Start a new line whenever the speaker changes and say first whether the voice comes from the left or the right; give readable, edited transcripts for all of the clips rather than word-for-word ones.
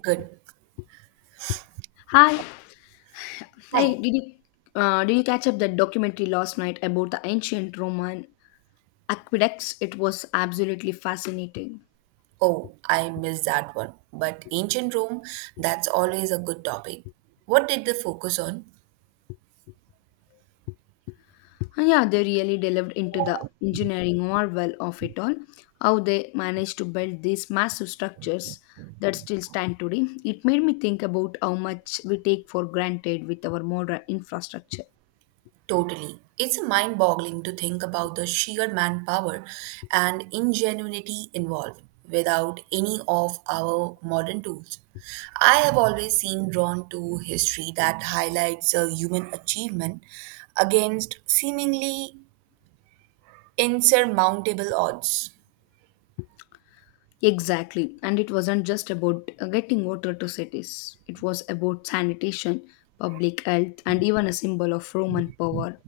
right: Good.
left: Hi. Hey, did you catch up that documentary last night about the ancient Roman aqueducts? It was absolutely fascinating.
right: Oh, I missed that one. But ancient Rome, that's always a good topic. What did they focus on?
left: And yeah, they really delved into the engineering marvel of it all, how they managed to build these massive structures that still stand today. It made me think about how much we take for granted with our modern infrastructure.
right: Totally. It's mind boggling to think about the sheer manpower and ingenuity involved without any of our modern tools. I have always seen drawn to history that highlights a human achievement against seemingly insurmountable odds.
left: Exactly. And it wasn't just about getting water to cities, it was about sanitation, public health, and even a symbol of Roman power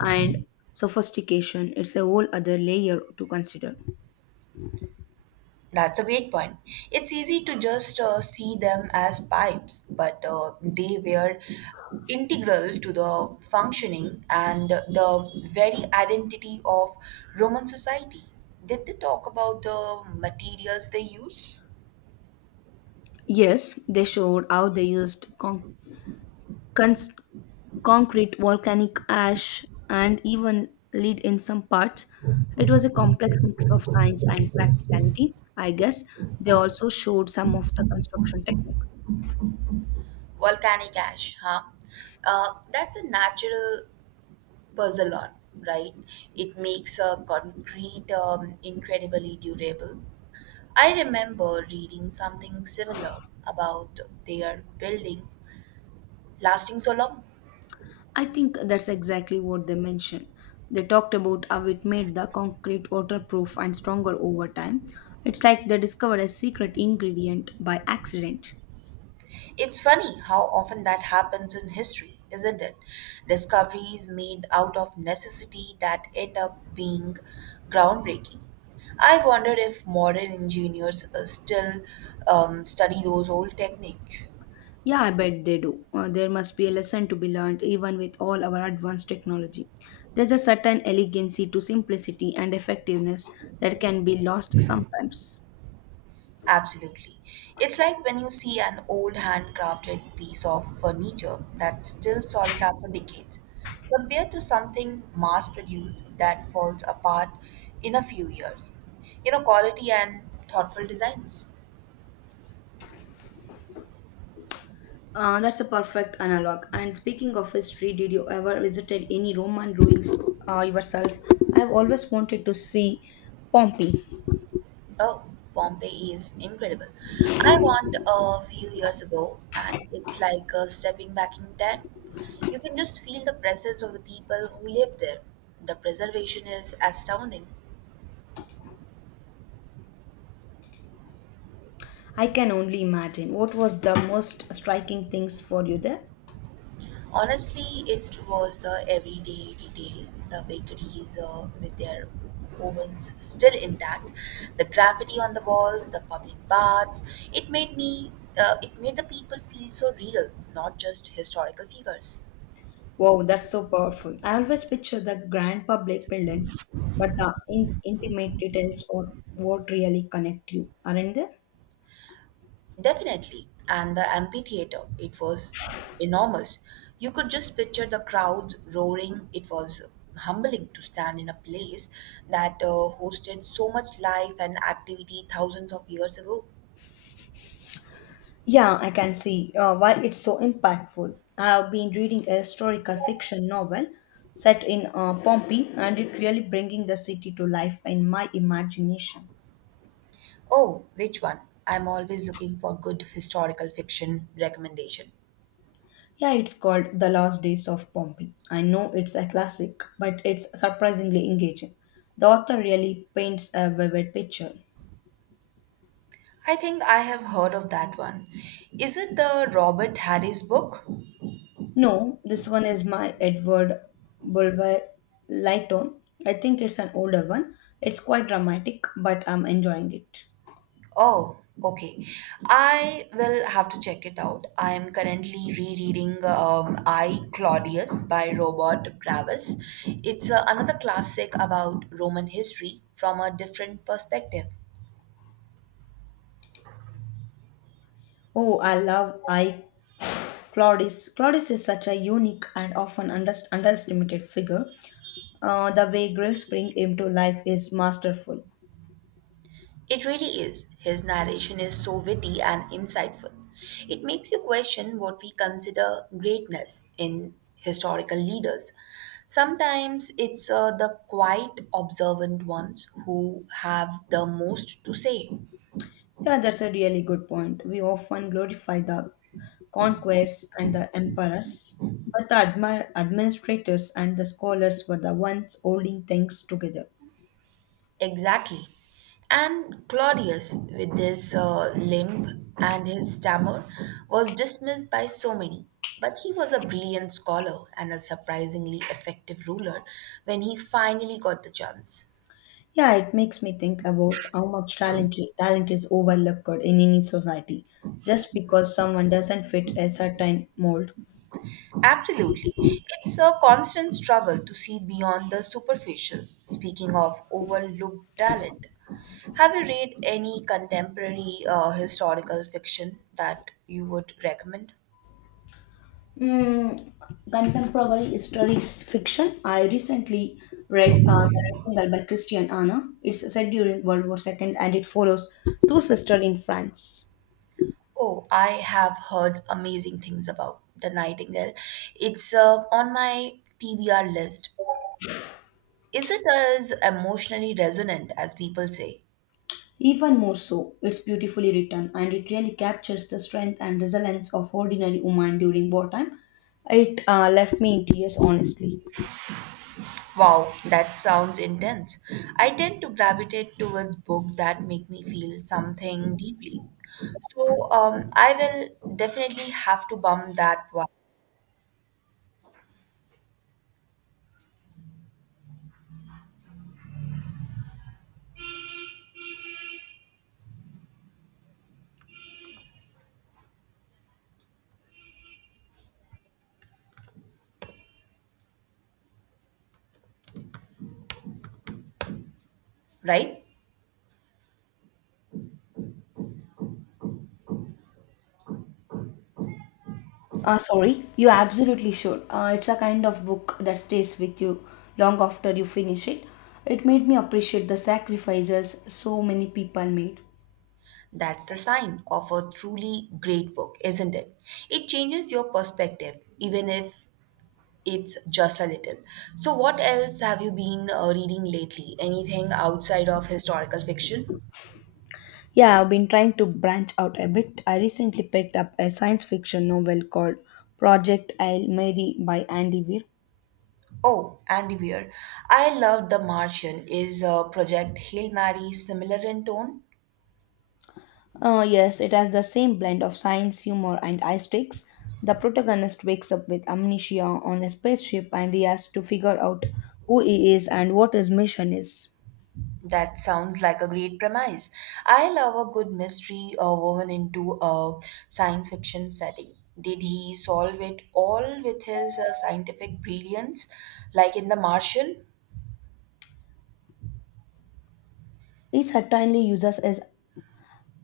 left: and sophistication. It's a whole other layer to consider.
right: That's a great point. It's easy to just see them as pipes, but they were integral to the functioning and the very identity of Roman society. Did they talk about the materials they use?
left: Yes, they showed how they used cons- concrete, volcanic ash, and even lead in some parts. It was a complex mix of science and practicality. I guess they also showed some of the construction techniques.
right: Volcanic ash, huh? That's a natural puzzle on, right? It makes a concrete incredibly durable. I remember reading something similar about their building lasting so long.
left: I think that's exactly what they mentioned. They talked about how it made the concrete waterproof and stronger over time. It's like they discovered a secret ingredient by accident.
right: It's funny how often that happens in history, isn't it? Discoveries made out of necessity that end up being groundbreaking. I wonder if modern engineers still study those old techniques.
left: Yeah, I bet they do. There must be a lesson to be learned even with all our advanced technology. There's a certain elegancy to simplicity and effectiveness that can be lost sometimes.
right: Absolutely. It's like when you see an old handcrafted piece of furniture that's still solid after decades, compared to something mass produced that falls apart in a few years. You know, quality and thoughtful designs.
left: That's a perfect analog. And speaking of history, did you ever visited any Roman ruins yourself? I've always wanted to see Pompeii.
right: Oh, Pompeii is incredible. I went a few years ago, and it's like stepping back in time. You can just feel the presence of the people who lived there. The preservation is astounding.
left: I can only imagine. What was the most striking things for you there?
right: Honestly, it was the everyday detail. The bakeries with their ovens still intact, the graffiti on the walls, the public baths. It made it made the people feel so real, not just historical figures.
left: Wow, that's so powerful. I always picture the grand public buildings, but the intimate details or what really connect you, aren't there?
right: Definitely, and the amphitheater. It was enormous. You could just picture the crowds roaring. It was humbling to stand in a place that hosted so much life and activity thousands of years ago.
left: Yeah, I can see why it's so impactful. I have been reading a historical fiction novel set in Pompeii, and it really bringing the city to life in my imagination.
right: Oh, which one? I'm always looking for good historical fiction recommendation.
left: Yeah, it's called The Last Days of Pompeii. I know it's a classic, but it's surprisingly engaging. The author really paints a vivid picture.
right: I think I have heard of that one. Is it the Robert Harris book?
left: No, this one is my Edward Bulwer Lytton. I think it's an older one. It's quite dramatic, but I'm enjoying it.
right: Oh, okay. I will have to check it out. I am currently rereading I Claudius by Robert Graves. It's another classic about Roman history from a different perspective.
left: Oh, I love I Claudius. Claudius is such a unique and often underestimated figure. The way Graves bring him to life is masterful.
right: It really is. His narration is so witty and insightful. It makes you question what we consider greatness in historical leaders. Sometimes it's the quiet, observant ones who have the most to say.
left: Yeah, that's a really good point. We often glorify the conquerors and the emperors, but the administrators and the scholars were the ones holding things together.
right: Exactly. And Claudius, with his limp and his stammer, was dismissed by so many. But he was a brilliant scholar and a surprisingly effective ruler when he finally got the chance.
left: Yeah, it makes me think about how much talent is overlooked in any society just because someone doesn't fit a certain mold.
right: Absolutely. It's a constant struggle to see beyond the superficial, speaking of overlooked talent. Have you read any contemporary historical fiction that you would recommend?
left: Mm, contemporary historic fiction. I recently read The Nightingale by Christian Anna. It's set during World War II and it follows two sisters in France.
right: Oh, I have heard amazing things about the Nightingale. It's on my TBR list. Is it as emotionally resonant as people say?
left: Even more so, it's beautifully written and it really captures the strength and resilience of ordinary women during wartime. It left me in tears, honestly.
right: Wow, that sounds intense. I tend to gravitate towards books that make me feel something deeply. So I will definitely have to bump that one, right?
left: Sorry, you absolutely should. It's a kind of book that stays with you long after you finish it. It made me appreciate the sacrifices so many people made.
right: That's the sign of a truly great book, isn't it? It changes your perspective, even if it's just a little. So, what else have you been reading lately? Anything outside of historical fiction?
left: Yeah, I've been trying to branch out a bit. I recently picked up a science fiction novel called Project Hail Mary by Andy Weir.
right: Oh, Andy Weir. I loved The Martian. Is Project Hail Mary similar in tone?
left: Yes, it has the same blend of science, humor, and high sticks. The protagonist wakes up with amnesia on a spaceship and he has to figure out who he is and what his mission is.
right: That sounds like a great premise. I love a good mystery woven into a science fiction setting. Did he solve it all with his scientific brilliance, like in The Martian?
left: It certainly uses as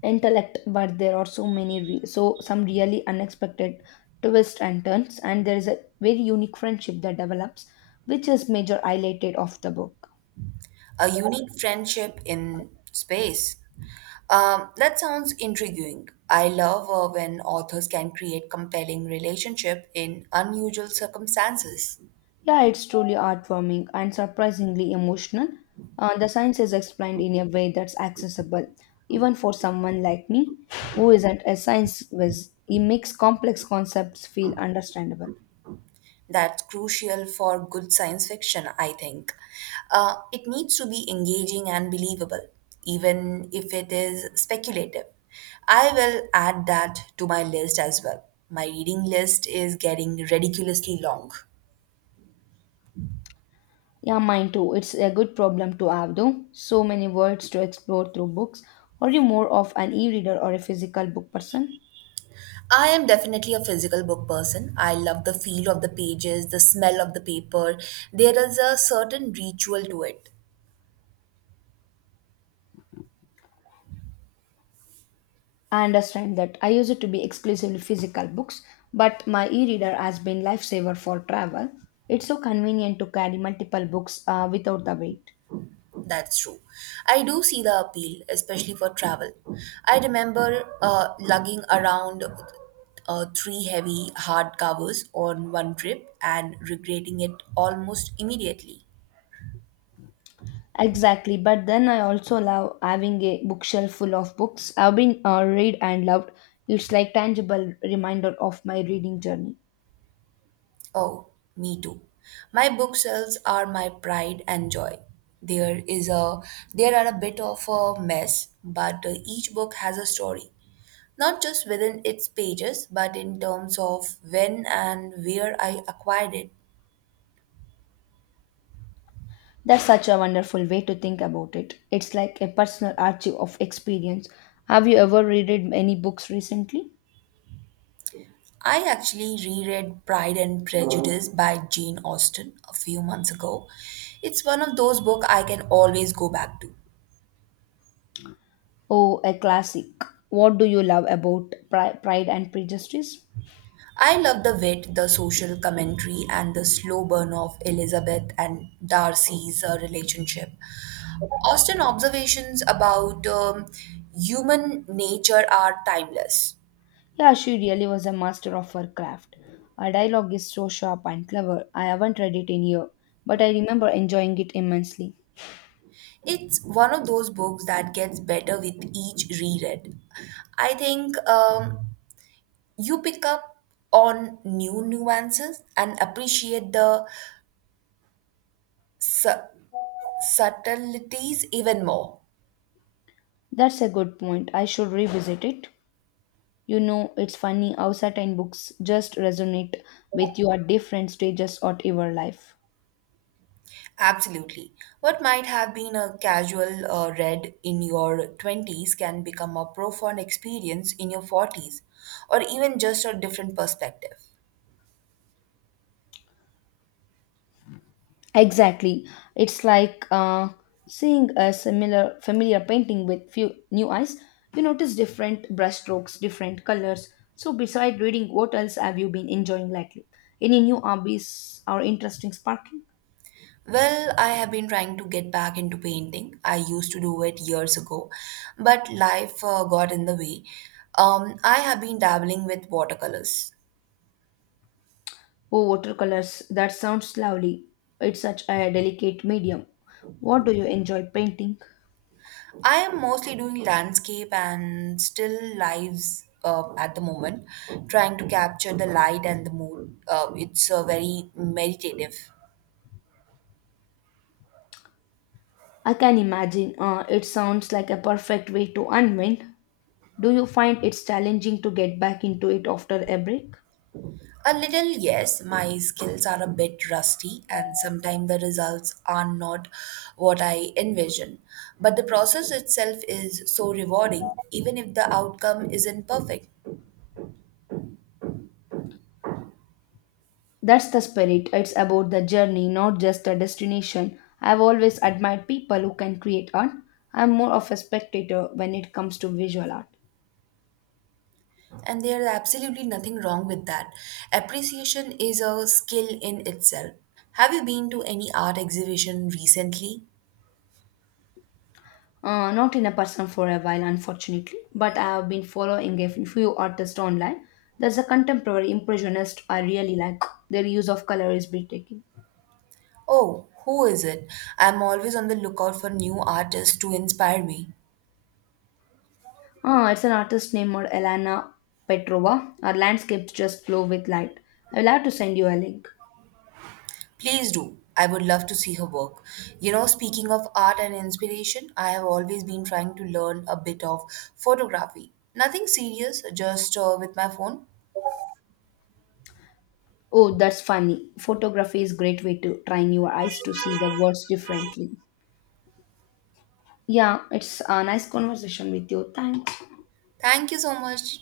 left: intellect, but there are so some really unexpected twists and turns, and there is a very unique friendship that develops, which is major highlighted of the book.
right: A unique friendship in space. That sounds intriguing. I love when authors can create compelling relationship in unusual circumstances.
left: Yeah, it's truly heartwarming and surprisingly emotional. The science is explained in a way that's accessible, even for someone like me, who isn't a science whiz. It makes complex concepts feel understandable.
right: That's crucial for good science fiction, I think. It needs to be engaging and believable, even if it is speculative. I will add that to my list as well. My reading list is getting ridiculously long.
left: Yeah, mine too. It's a good problem to have, though. So many words to explore through books. Are you more of an e reader or a physical book person?
right: I am definitely a physical book person. I love the feel of the pages, the smell of the paper. There is a certain ritual to it.
left: I understand that. I used it to be exclusively physical books, but my e reader has been lifesaver for travel. It's so convenient to carry multiple books without the weight.
right: That's true. I do see the appeal, especially for travel. I remember lugging around three heavy hard covers on one trip and regretting it almost immediately.
left: Exactly, but then I also love having a bookshelf full of books I've been read and loved. It's like tangible reminder of my reading journey.
right: Oh, me too. My bookshelves are my pride and joy. There is a there are a bit of a mess, but each book has a story. Not just within its pages, but in terms of when and where I acquired it.
left: That's such a wonderful way to think about it. It's like a personal archive of experience. Have you ever read any books recently?
right: I actually reread Pride and Prejudice by Jane Austen a few months ago. It's one of those books I can always go back to.
left: Oh, a classic. What do you love about Pride and Prejudice?
right: I love the wit, the social commentary, and the slow burn of Elizabeth and Darcy's relationship. Austin observations about human nature are timeless.
left: Yeah, she really was a master of her craft. Her dialogue is so sharp and clever. I haven't read it in years, but I remember enjoying it immensely.
right: It's one of those books that gets better with each reread. I think you pick up on new nuances and appreciate the su- subtleties even more.
left: That's a good point. I should revisit it. You know, it's funny how certain books just resonate with you at different stages of your life.
right: Absolutely. What might have been a casual read in your 20s can become a profound experience in your 40s, or even just a different perspective.
left: Exactly. It's like seeing a similar familiar painting with few new eyes. You notice different brushstrokes, different colors. So beside reading, what else have you been enjoying lately? Any new hobbies or interesting sparking?
right: Well, I have been trying to get back into painting. I used to do it years ago, but life got in the way. I have been dabbling with watercolors.
left: Oh, watercolors. That sounds lovely. It's such a delicate medium. What do you enjoy painting?
right: I am mostly doing landscape and still lives at the moment, trying to capture the light and the mood. It's very meditative.
left: I can imagine. It sounds like a perfect way to unwind. Do you find it's challenging to get back into it after a break?
right: A little, yes, my skills are a bit rusty, and sometimes the results are not what I envision. But the process itself is so rewarding, even if the outcome isn't perfect.
left: That's the spirit. It's about the journey, not just the destination. I've always admired people who can create art. I'm more of a spectator when it comes to visual art.
right: And there is absolutely nothing wrong with that. Appreciation is a skill in itself. Have you been to any art exhibition recently?
left: Not in a person for a while, unfortunately, but I have been following a few artists online. There's a contemporary impressionist I really like. Their use of color is breathtaking.
right: Oh, who is it? I'm always on the lookout for new artists to inspire me.
left: Ah, it's an artist named Elena Petrova. Her landscapes just glow with light. I will have to send you a link.
right: Please do. I would love to see her work. You know, speaking of art and inspiration, I have always been trying to learn a bit of photography. Nothing serious, just with my phone.
left: Oh, that's funny. Photography is great way to train your eyes to see the words differently. Yeah, it's a nice conversation with you. Thanks.
right: Thank you so much.